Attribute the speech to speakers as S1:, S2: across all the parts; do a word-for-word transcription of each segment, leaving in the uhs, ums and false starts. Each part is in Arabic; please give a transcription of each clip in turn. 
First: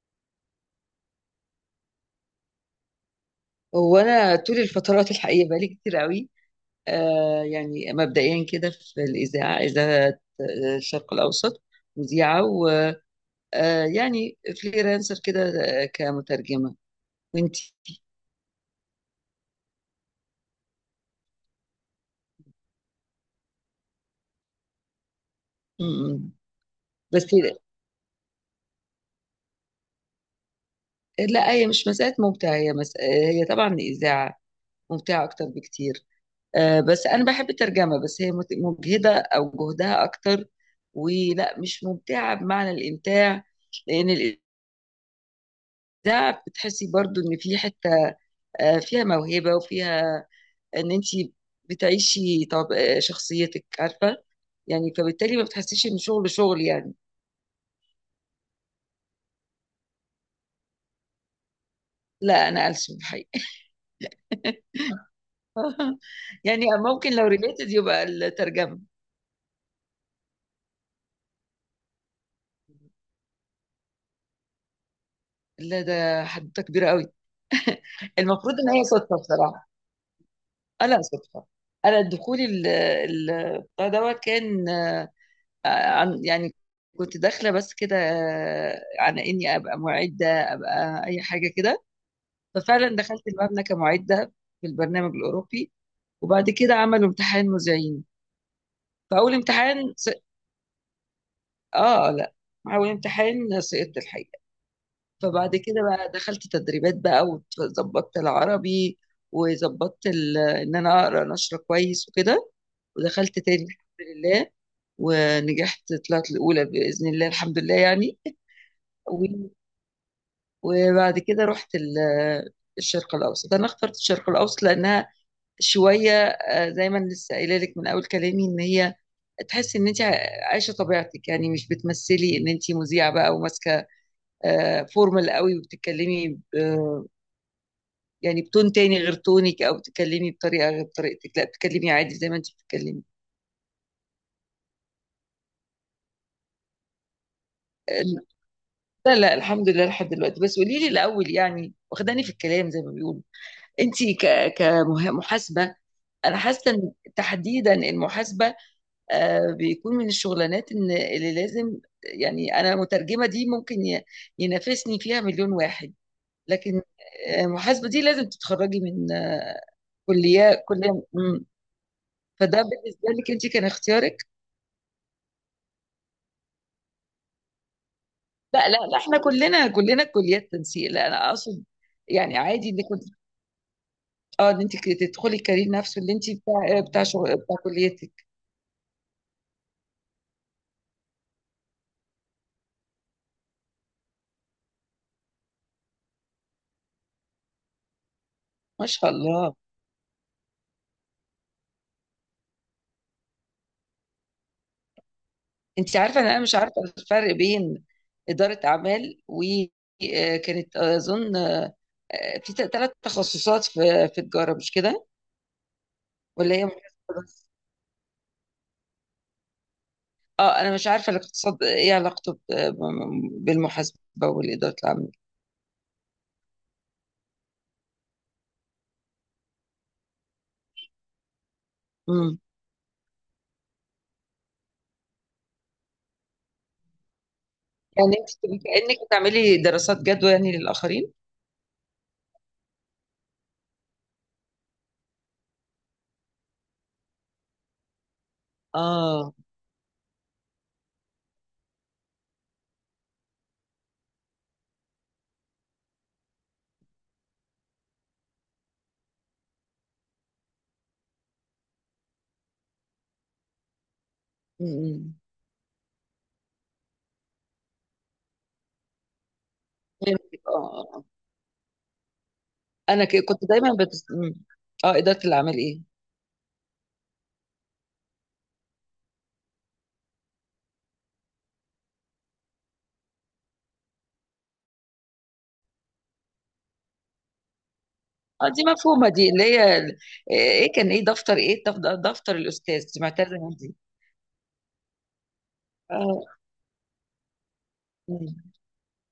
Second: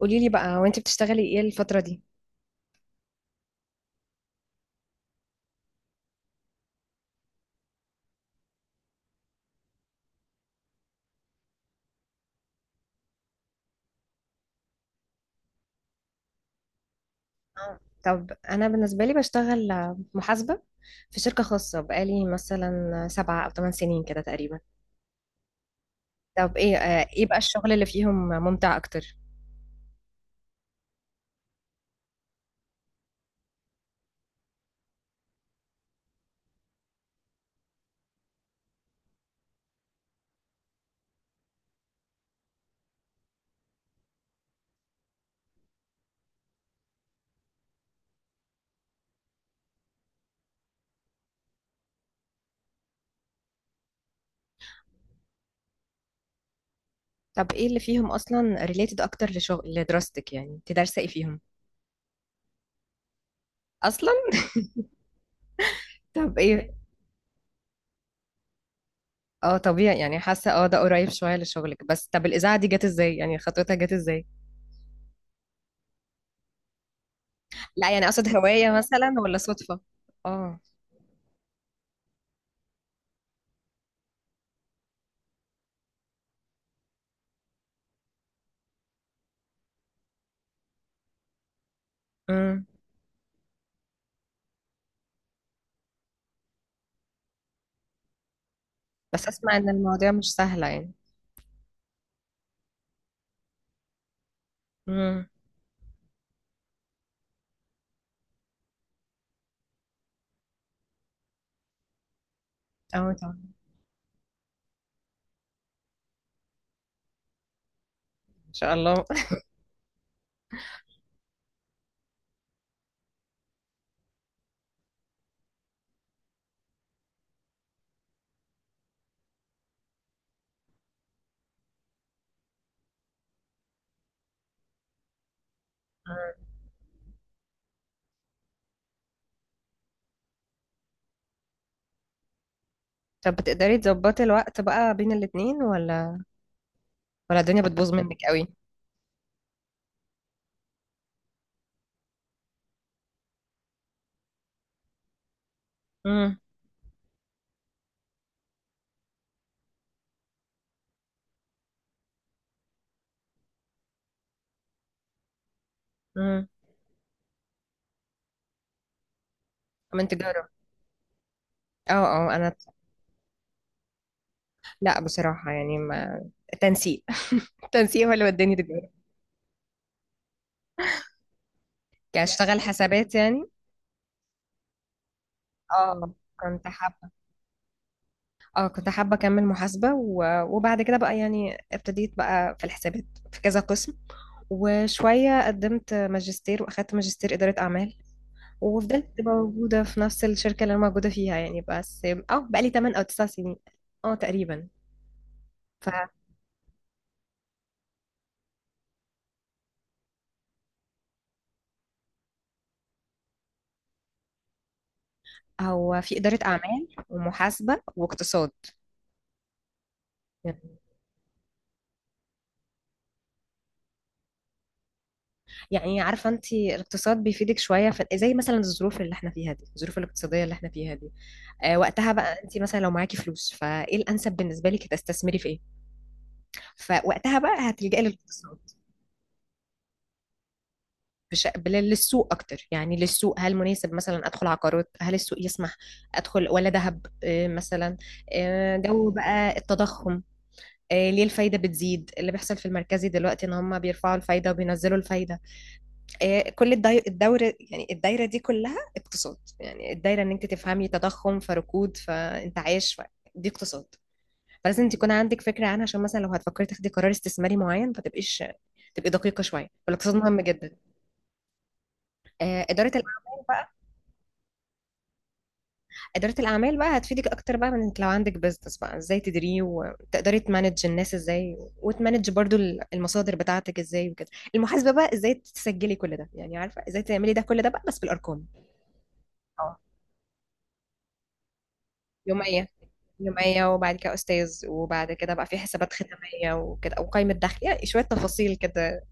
S1: قولي لي بقى وانت بتشتغلي ايه الفترة دي؟
S2: وانا طول الفترات الحقيقه بقالي كتير قوي. آه يعني مبدئيا كده في الاذاعه، اذاعه آه، الشرق الاوسط، مذيعه، ويعني فريلانسر كده، آه، كمترجمه. وانتي؟
S1: آه. طب انا بالنسبة لي بشتغل محاسبة في شركة خاصة بقالي مثلا سبعة او ثمان سنين كده تقريبا.
S2: مم.
S1: طب ايه آه،
S2: بس
S1: ايه بقى الشغل اللي فيهم ممتع اكتر؟
S2: لا، هي مش مساله ممتعه، هي مس... هي طبعا الاذاعه ممتعه اكتر بكتير. آه بس انا بحب الترجمه، بس هي مت- مجهده او جهدها اكتر، ولا مش ممتعه بمعنى الامتاع، لان الاذاعه بتحسي برضو ان في حته آه، فيها موهبة، وفيها ان انت بتعيشي طب آه، شخصيتك، عارفة، يعني فبالتالي ما بتحسيش ان شغل شغل يعني.
S1: طب ايه اللي فيهم اصلا ريليتد اكتر لشغل لدراستك؟ يعني انت دارسة ايه فيهم
S2: لا، انا ألسن الحقيقة.
S1: اصلا؟ طب
S2: يعني
S1: ايه؟
S2: ممكن لو ريليتد يبقى الترجمة.
S1: اه، طبيعي، يعني حاسة اه ده قريب شوية لشغلك. بس طب الاذاعة دي جت ازاي؟ يعني خطوتها جت ازاي؟
S2: لا ده حدوتة كبيرة قوي.
S1: لا يعني اقصد
S2: المفروض ان
S1: هواية
S2: هي
S1: مثلا
S2: صدفة
S1: ولا
S2: بصراحة.
S1: صدفة؟ اه.
S2: آه، لا، صدفة. انا دخولي ال- ال- بتاع دوت كان آه، عن يعني، كنت داخلة بس كده آه، على اني ابقى معدة، ابقى اي حاجة كده.
S1: امم.
S2: ففعلا دخلت المبنى كمعدة في البرنامج الأوروبي، وبعد كده عملوا امتحان مذيعين.
S1: بس
S2: فأول
S1: اسمع ان
S2: امتحان س...
S1: المواضيع مش سهلة يعني.
S2: آه لا، أول امتحان سقطت الحقيقة.
S1: مم.
S2: فبعد كده بقى دخلت تدريبات بقى، وظبطت العربي، وظبطت ال... إن أنا أقرأ نشرة كويس وكده.
S1: اه
S2: ودخلت
S1: طبعا.
S2: تاني الحمد لله، ونجحت، طلعت الأولى بإذن الله، الحمد لله يعني.
S1: ان شاء الله
S2: و- وبعد كده رحت ال- الشرق الأوسط. أنا اخترت الشرق الأوسط لأنها شويه، آه، زي ما أنا لسه قايله لك من اول كلامي، ان هي تحس ان انت عايشه طبيعتك، يعني مش بتمثلي ان انت مذيعه بقى وماسكه آه، فورمال قوي،
S1: مم.
S2: وبتتكلمي ب- آه، يعني بتون تاني غير تونك، او بتتكلمي بطريقه غير طريقتك، لا بتتكلمي عادي زي ما انت بتتكلمي.
S1: طب بتقدري تظبطي الوقت بقى بين الاتنين؟ ولا ولا الدنيا بتبوظ منك
S2: آه،
S1: قوي؟
S2: لا لا، الحمد لله لحد دلوقتي. بس قولي لي الاول يعني، واخداني في الكلام زي ما بيقولوا. انت ك- كمحاسبه، انا
S1: امم.
S2: حاسه ان تحديدا المحاسبه آه، بيكون من الشغلانات إن- اللي لازم، يعني انا مترجمه دي ممكن ي- ينافسني فيها مليون واحد،
S1: امم.
S2: لكن آه، محاسبه دي لازم تتخرجي من آه،
S1: من تجارة؟
S2: كليه، كليه مم.
S1: اه اه انا.
S2: فده بالنسبه لك انت كان اختيارك.
S1: لا بصراحة، يعني ما. تنسيق التنسيق هو اللي وداني
S2: لا لا
S1: تجارة.
S2: لا، احنا كلنا كلنا كليات تنسيق، لا انا اقصد
S1: يعني
S2: يعني
S1: اشتغل
S2: عادي انك كنت،
S1: حسابات يعني.
S2: اه، ان انت تدخلي الكارير نفسه
S1: اه.
S2: اللي انت
S1: كنت
S2: بتاع آه، بتاع
S1: حابة.
S2: شغل بتاع كليتك.
S1: اه كنت حابة اكمل محاسبة و... وبعد كده بقى يعني ابتديت بقى في الحسابات في كذا قسم. وشوية قدمت ماجستير واخدت ماجستير إدارة أعمال.
S2: ما شاء
S1: وفضلت
S2: الله.
S1: موجودة في نفس الشركة اللي أنا موجودة فيها يعني، بس اه بقالي تمانية أو تسع سنين، اه تقريبا.
S2: انت عارفه ان انا مش عارفه الفرق بين اداره اعمال، وكانت اظن آه، آه، في ثلاث تخصصات، في في تجاره، مش كده؟
S1: فهو في إدارة
S2: ولا هي
S1: أعمال
S2: محاسبه بس؟
S1: ومحاسبة واقتصاد.
S2: اه، انا مش عارفه الاقتصاد ايه علاقته ب- بالمحاسبه والاداره العامه.
S1: يعني عارفة أنت الاقتصاد بيفيدك شوية، في زي مثلا الظروف اللي احنا فيها دي، الظروف الاقتصادية اللي احنا فيها دي. آه وقتها
S2: امم.
S1: بقى أنت مثلا لو معاكي فلوس، فإيه الأنسب بالنسبة لك؟ تستثمري في إيه؟ فوقتها بقى هتلجأي
S2: يعني انت
S1: للاقتصاد.
S2: بتبقي كانك بتعملي دراسات جدوى يعني للاخرين.
S1: بش... بل- للسوق اكتر، يعني للسوق هل مناسب مثلا ادخل عقارات؟ هل السوق يسمح ادخل ولا ذهب آه، مثلا؟ آه، جو
S2: اه.
S1: بقى التضخم. آه، ليه الفايده بتزيد؟ اللي بيحصل في المركزي دلوقتي ان هم بيرفعوا الفايده وبينزلوا الفايده. آه، كل الدي- الدوره، يعني الدايره دي كلها اقتصاد. يعني الدايره ان انت تفهمي تضخم فركود فانتعاش ف... دي اقتصاد. فلازم تكون
S2: امم.
S1: عندك فكره عنها عشان مثلا لو هتفكري تاخدي قرار استثماري معين، ما تبقيش تبقي دقيقه شويه. فالاقتصاد مهم
S2: فهمتك. اه
S1: جدا.
S2: آه، آه.
S1: آه، اداره
S2: انا ك- كنت دايما بت... مم. اه، اداره الاعمال ايه؟
S1: إدارة الأعمال بقى هتفيدك أكتر، بقى من إنك لو عندك بيزنس بقى إزاي تديريه، وتقدري تمانج الناس إزاي، وتمانج برضو المصادر بتاعتك إزاي وكده. المحاسبة بقى إزاي تسجلي كل ده، يعني عارفة إزاي تعملي ده كل ده بقى، بس بالأرقام.
S2: اه دي مفهومة، دي اللي
S1: اه.
S2: هي ال- آه، ايه كان ايه دفتر، ايه دف- دفتر
S1: يومية.
S2: الأستاذ دي، معتزة
S1: يومية
S2: دي.
S1: وبعد كده أستاذ، وبعد كده بقى في حسابات
S2: اه.
S1: ختامية وكده وقائمة دخل، يعني شوية
S2: مم.
S1: تفاصيل كده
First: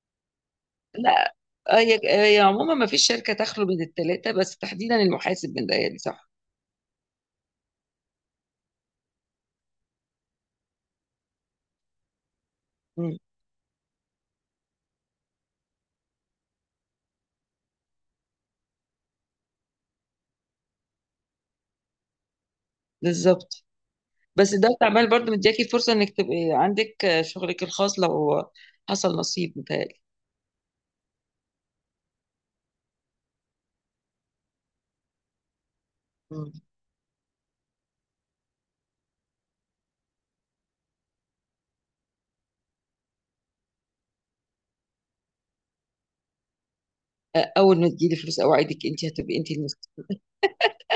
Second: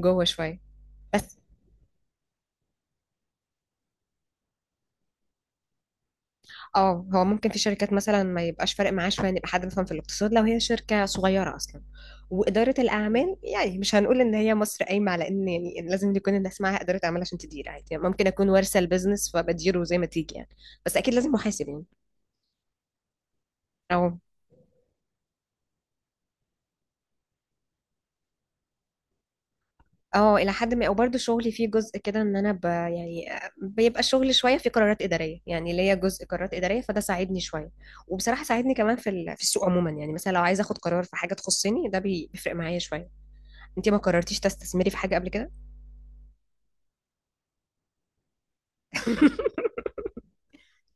S1: جوه شوية.
S2: لا،
S1: بس
S2: آه، هي، هي عموما ما فيش شركة تخلو من التلاتة، بس تحديدا المحاسب من ده، يعني صح.
S1: اه هو ممكن في شركات مثلا ما يبقاش فارق معاه شويه ان يبقى حد بيفهم في الاقتصاد، لو هي شركه صغيره اصلا. واداره
S2: مم.
S1: الاعمال يعني مش هنقول ان هي مصر قايمه على ان، يعني لازم يكون الناس معاها اداره اعمال عشان تدير عادي، يعني ممكن اكون وارثه البيزنس فبديره زي ما تيجي يعني. بس اكيد لازم محاسب يعني.
S2: بالظبط.
S1: اه
S2: بس ده عمال برضه مدياكي فرصة انك تبقي عندك آه، شغلك الخاص لو حصل نصيب، متهيألي.
S1: اه الى حد ما. وبرده شغلي فيه جزء كده ان انا ب يعني آه، بيبقى الشغل شويه في قرارات اداريه، يعني ليا جزء
S2: مم.
S1: قرارات اداريه، فده ساعدني شويه. وبصراحه ساعدني كمان في ال- في السوق عموما. يعني مثلا لو عايزه اخد قرار في حاجه تخصني، ده بي- بيفرق معايا شويه. انت ما قررتيش تستثمري في حاجه قبل كده؟
S2: آه، اول ما تجيلي فلوس اوعدك انت هتبقي انت المسؤولة.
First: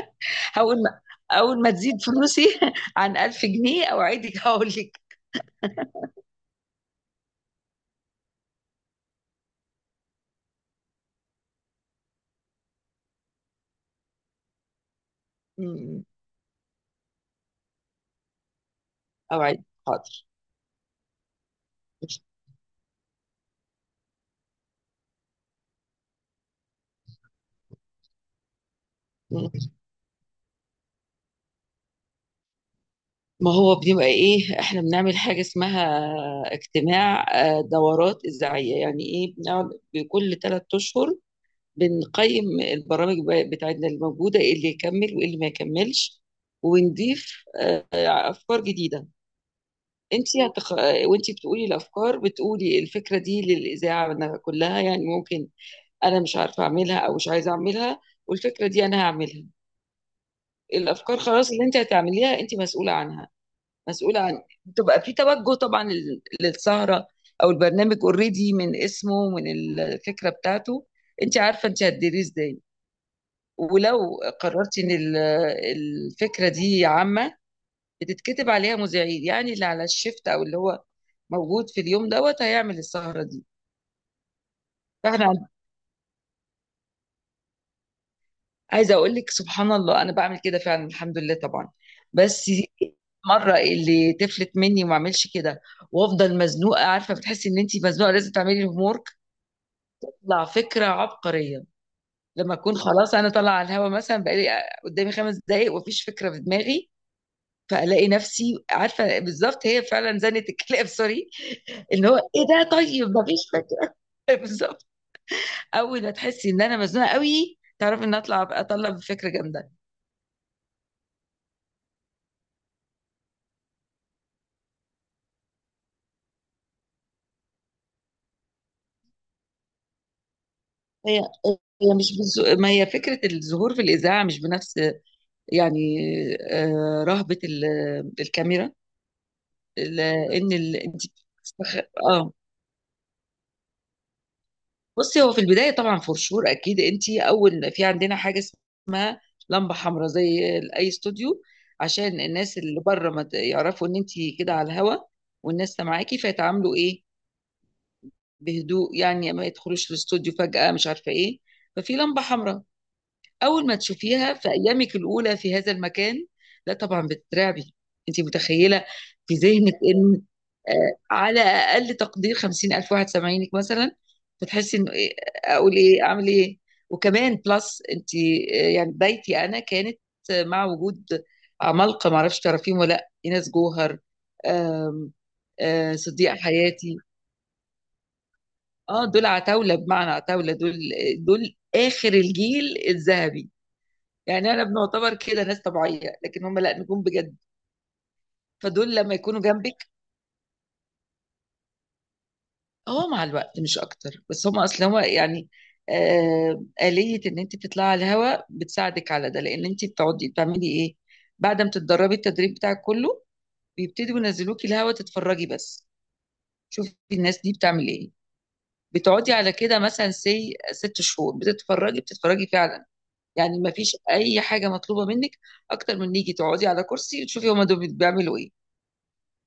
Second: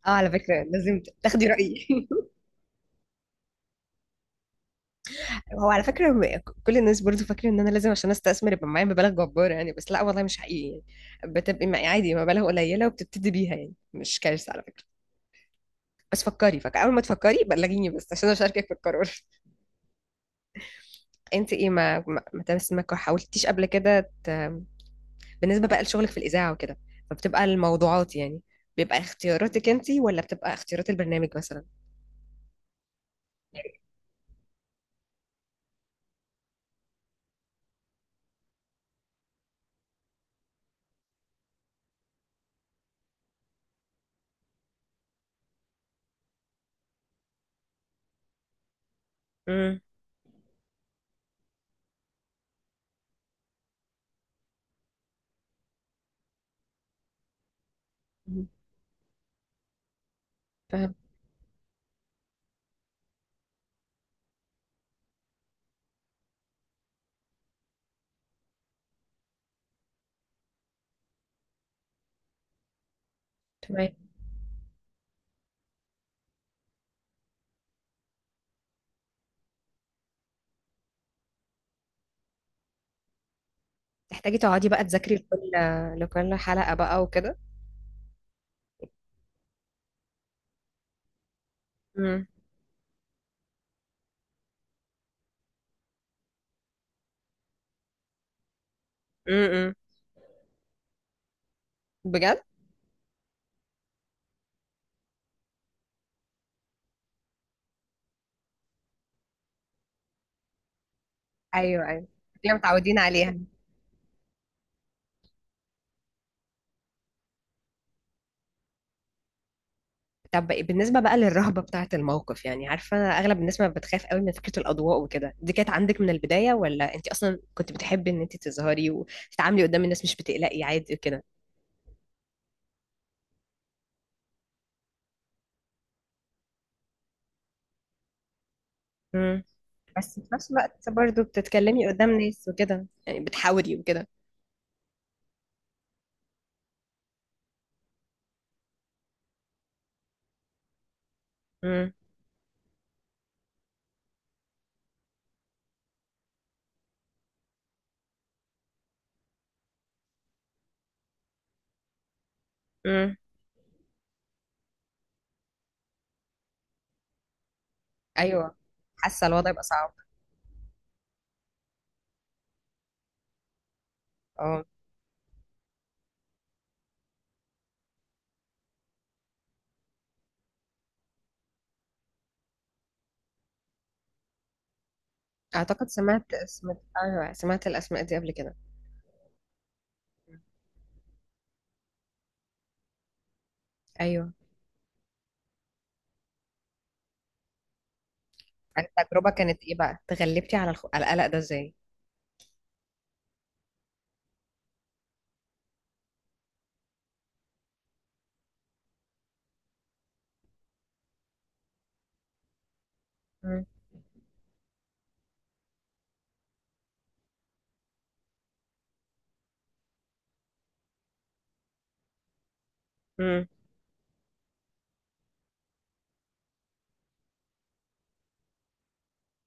S1: اه على فكره
S2: اول ما
S1: لازم تاخدي
S2: اول ما
S1: رايي.
S2: تزيد فلوسي عن ألف جنيه اوعدك هقول لك.
S1: هو على فكره م- كل الناس برضو فاكره ان انا لازم عشان استثمر يبقى معايا مبالغ جباره يعني. بس لا والله مش حقيقي، يعني بتبقي معايا عادي مبالغ قليله وبتبتدي بيها، يعني مش كارثه على فكره.
S2: مم.
S1: بس فكري، فك اول ما تفكري بلغيني بس عشان اشاركك في القرار.
S2: اوعدك حاضر.
S1: انت ايه ما ما ما تمس- ما حاولتيش قبل كده ت... بالنسبه بقى لشغلك في الاذاعه وكده، فبتبقى الموضوعات يعني بيبقى
S2: مم.
S1: اختياراتك انت، ولا بتبقى اختيارات البرنامج مثلا؟
S2: ما هو بنبقى ايه، احنا بنعمل حاجة اسمها اجتماع، آه، دورات إذاعية، يعني ايه، بنقعد بكل ثلاث أشهر بنقيم البرامج ب- بتاعتنا الموجودة، ايه اللي يكمل وايه اللي ما يكملش، ونضيف آه، أفكار جديدة.
S1: امم.
S2: انت هتخ... آه، وانت بتقولي الأفكار، بتقولي الفكرة دي للإذاعة أنا كلها، يعني ممكن أنا مش عارفة أعملها أو مش عايزة أعملها، والفكرة دي أنا هعملها، الأفكار خلاص اللي انت هتعمليها انت مسؤولة عنها. مسؤولة عن، بتبقى في توجه طبعا لل- للسهرة او البرنامج اوريدي من اسمه ومن الفكرة بتاعته. انت عارفة انت هتديريه ازاي.
S1: فهمت.
S2: ولو قررتي ان ال- الفكرة دي عامة بتتكتب عليها مذيعين، يعني اللي على الشفت او اللي هو موجود في اليوم دوت هيعمل السهرة دي.
S1: تحتاجي تقعدي بقى تذاكري
S2: فاحنا عن-
S1: لكل لكل حلقة بقى وكده؟
S2: عايزة اقول لك سبحان الله انا بعمل كده فعلا، الحمد لله طبعا.
S1: امم.
S2: بس مرة اللي تفلت مني وما اعملش كده، وافضل مزنوقه، عارفه، بتحسي ان انت مزنوقه لازم تعملي الهوم،
S1: امم.
S2: تطلع فكرة عبقرية.
S1: بجد.
S2: لما أكون خلاص أنا طالعة على الهوا، مثلا بقالي قدامي خمس دقايق ومفيش فكرة في دماغي، فألاقي نفسي عارفة بالظبط هي فعلا زنة الكلاب، سوري،
S1: ايوه ايوه.
S2: اللي هو إيه
S1: احنا
S2: ده،
S1: متعودين
S2: طيب
S1: عليها.
S2: مفيش فكرة. بالظبط. أول ما تحسي إن أنا مزنوقة قوي تعرفي إن أطلع أطلع بفكرة جامدة.
S1: طب بالنسبة بقى للرهبة بتاعة الموقف، يعني عارفة أغلب الناس ما بتخاف قوي من فكرة الأضواء وكده، دي كانت عندك من البداية؟ ولا أنت أصلا كنت بتحبي إن أنت تظهري وتتعاملي قدام الناس، مش بتقلقي عادي
S2: هي
S1: وكده؟
S2: هي مش بالز... ما هي فكرة الظهور في الإذاعة مش بنفس يعني آه، رهبة ال- الكاميرا،
S1: امم.
S2: ال-
S1: بس في نفس
S2: إن ال...
S1: الوقت
S2: أنت
S1: برضه
S2: بتستخ...
S1: بتتكلمي قدام
S2: آه
S1: ناس وكده، يعني بتحاولي وكده.
S2: بصي، هو في البداية طبعا فور، أكيد أنت أول، في عندنا حاجة اسمها لمبة حمراء زي أي استوديو،
S1: امم.
S2: عشان الناس اللي بره ما ت- يعرفوا إن أنت كده على الهوا والناس سامعاكي فيتعاملوا إيه بهدوء، يعني ما يدخلوش الاستوديو فجأة مش عارفة إيه. ففي لمبة حمراء،
S1: امم.
S2: اول ما تشوفيها في ايامك الاولى في هذا المكان لا طبعا بتترعبي، انت
S1: أيوه.
S2: متخيله،
S1: حاسة
S2: في
S1: الوضع يبقى
S2: ذهنك
S1: صعب.
S2: ان آه، على اقل تقدير خمسين ألف واحد سامعينك مثلا.
S1: آه.
S2: فتحسي انه ايه، اقول ايه اعمل ايه. وكمان بلس انت آه، يعني بدايتي انا كانت آه، مع وجود عمالقه، ما اعرفش تعرفيهم ولا لا، ايناس جوهر، آم،
S1: أعتقد
S2: آه،
S1: سمعت
S2: صديقه
S1: اسم.
S2: حياتي.
S1: أيوة سمعت الأسماء دي قبل كده.
S2: اه دول عتاوله، بمعنى عتاوله، دول دول اخر الجيل الذهبي
S1: أيوه.
S2: يعني، انا بنعتبر كده ناس طبيعيه لكن هم لا، نجوم بجد، فدول لما
S1: التجربة
S2: يكونوا
S1: كانت إيه
S2: جنبك.
S1: بقى؟ تغلبتي على الخ... على القلق ده إزاي؟
S2: اه مع الوقت مش اكتر، بس هم اصلا هو يعني آه آلية ان انت تطلعي على الهواء بتساعدك على ده، لان انت بتقعدي بتعملي ايه بعد ما تتدربي التدريب بتاعك كله،
S1: مم.
S2: بيبتدوا ينزلوكي الهواء تتفرجي بس، شوفي الناس دي بتعمل ايه، بتقعدي على كده مثلا سي ست شهور بتتفرجي بتتفرجي فعلا.
S1: مم.
S2: يعني ما فيش اي حاجه مطلوبه منك اكتر من نيجي تقعدي على كرسي وتشوفي هما دول بيعملوا ايه.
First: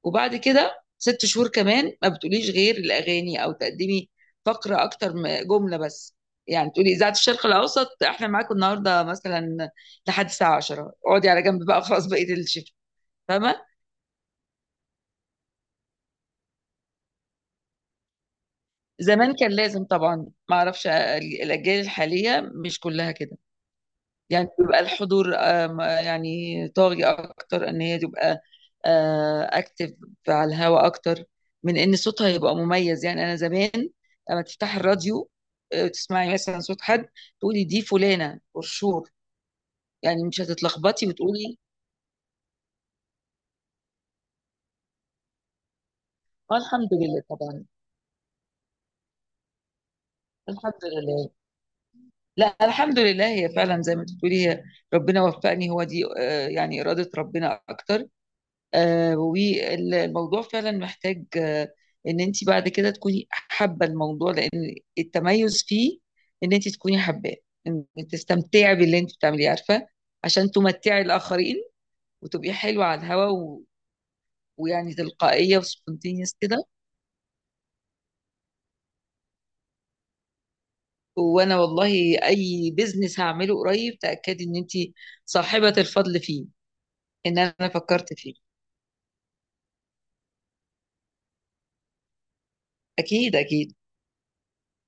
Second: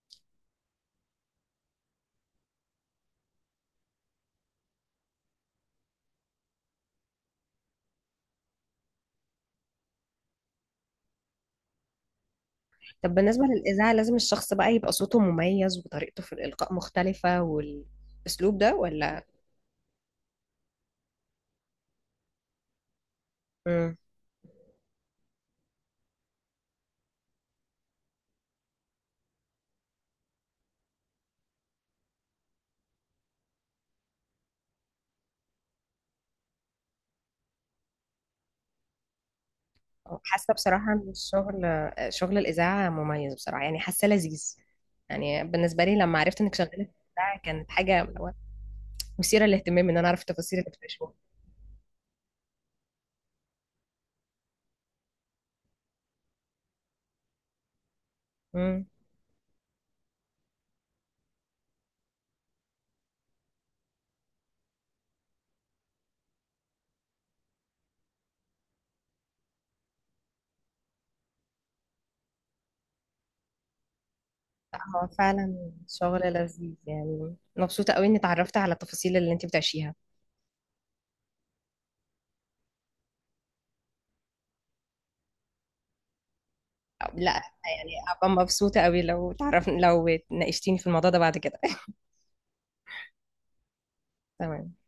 S2: وبعد كده ست شهور كمان ما بتقوليش غير الاغاني او تقدمي فقره اكتر من جمله بس، يعني تقولي اذاعه الشرق الاوسط احنا معاكم النهارده مثلا لحد الساعه العاشرة، اقعدي على جنب بقى خلاص بقيه الشفت.
S1: طب بالنسبة
S2: فاهمه.
S1: للإذاعة، لازم الشخص بقى يبقى صوته مميز، وطريقته في الإلقاء مختلفة والأسلوب ده ولا؟
S2: زمان كان لازم طبعا، ما اعرفش الاجيال الحاليه مش كلها كده،
S1: مم.
S2: يعني بيبقى الحضور آم، يعني طاغي اكتر، ان هي تبقى اكتف على الهواء اكتر من ان صوتها يبقى مميز، يعني انا زمان لما تفتح الراديو آه، تسمعي مثلا صوت حد تقولي دي فلانة برشور، يعني مش
S1: حاسة بصراحة
S2: هتتلخبطي
S1: إن
S2: وتقولي.
S1: الشغل شغل الإذاعة مميز بصراحة، يعني حاسة لذيذ. يعني بالنسبة لي لما عرفت إنك
S2: آه،
S1: شغالة
S2: الحمد
S1: في
S2: لله
S1: الإذاعة،
S2: طبعا.
S1: كانت حاجة اللي هو مثيرة للاهتمام، إن أنا أعرف التفاصيل اللي
S2: الحمد
S1: بتعيشوها.
S2: لله. لا، الحمد لله هي فعلا زي ما بتقولي، هي ربنا وفقني، هو دي آه، يعني إرادة ربنا أكتر. آه، والموضوع فعلا محتاج آه، ان انت بعد كده تكوني حابه الموضوع، لان التميز فيه ان انت تكوني حباه، ان تستمتعي باللي انت بتعمليه، عارفه، عشان تمتعي الاخرين وتبقي حلوه على الهوا و... ويعني
S1: هو
S2: تلقائيه
S1: فعلا شغل
S2: وسبونتينيوس كده.
S1: لذيذ، يعني مبسوطة قوي اني اتعرفت على التفاصيل اللي انت بتعيشيها.
S2: وانا والله اي بزنس هعمله قريب تاكدي ان انت صاحبه الفضل فيه،
S1: أو- لا،
S2: ان انا
S1: يعني
S2: فكرت
S1: هبقى
S2: فيه.
S1: مبسوطة قوي، لو تعرف لو ناقشتيني في الموضوع ده بعد كده
S2: اكيد اكيد.
S1: تمام.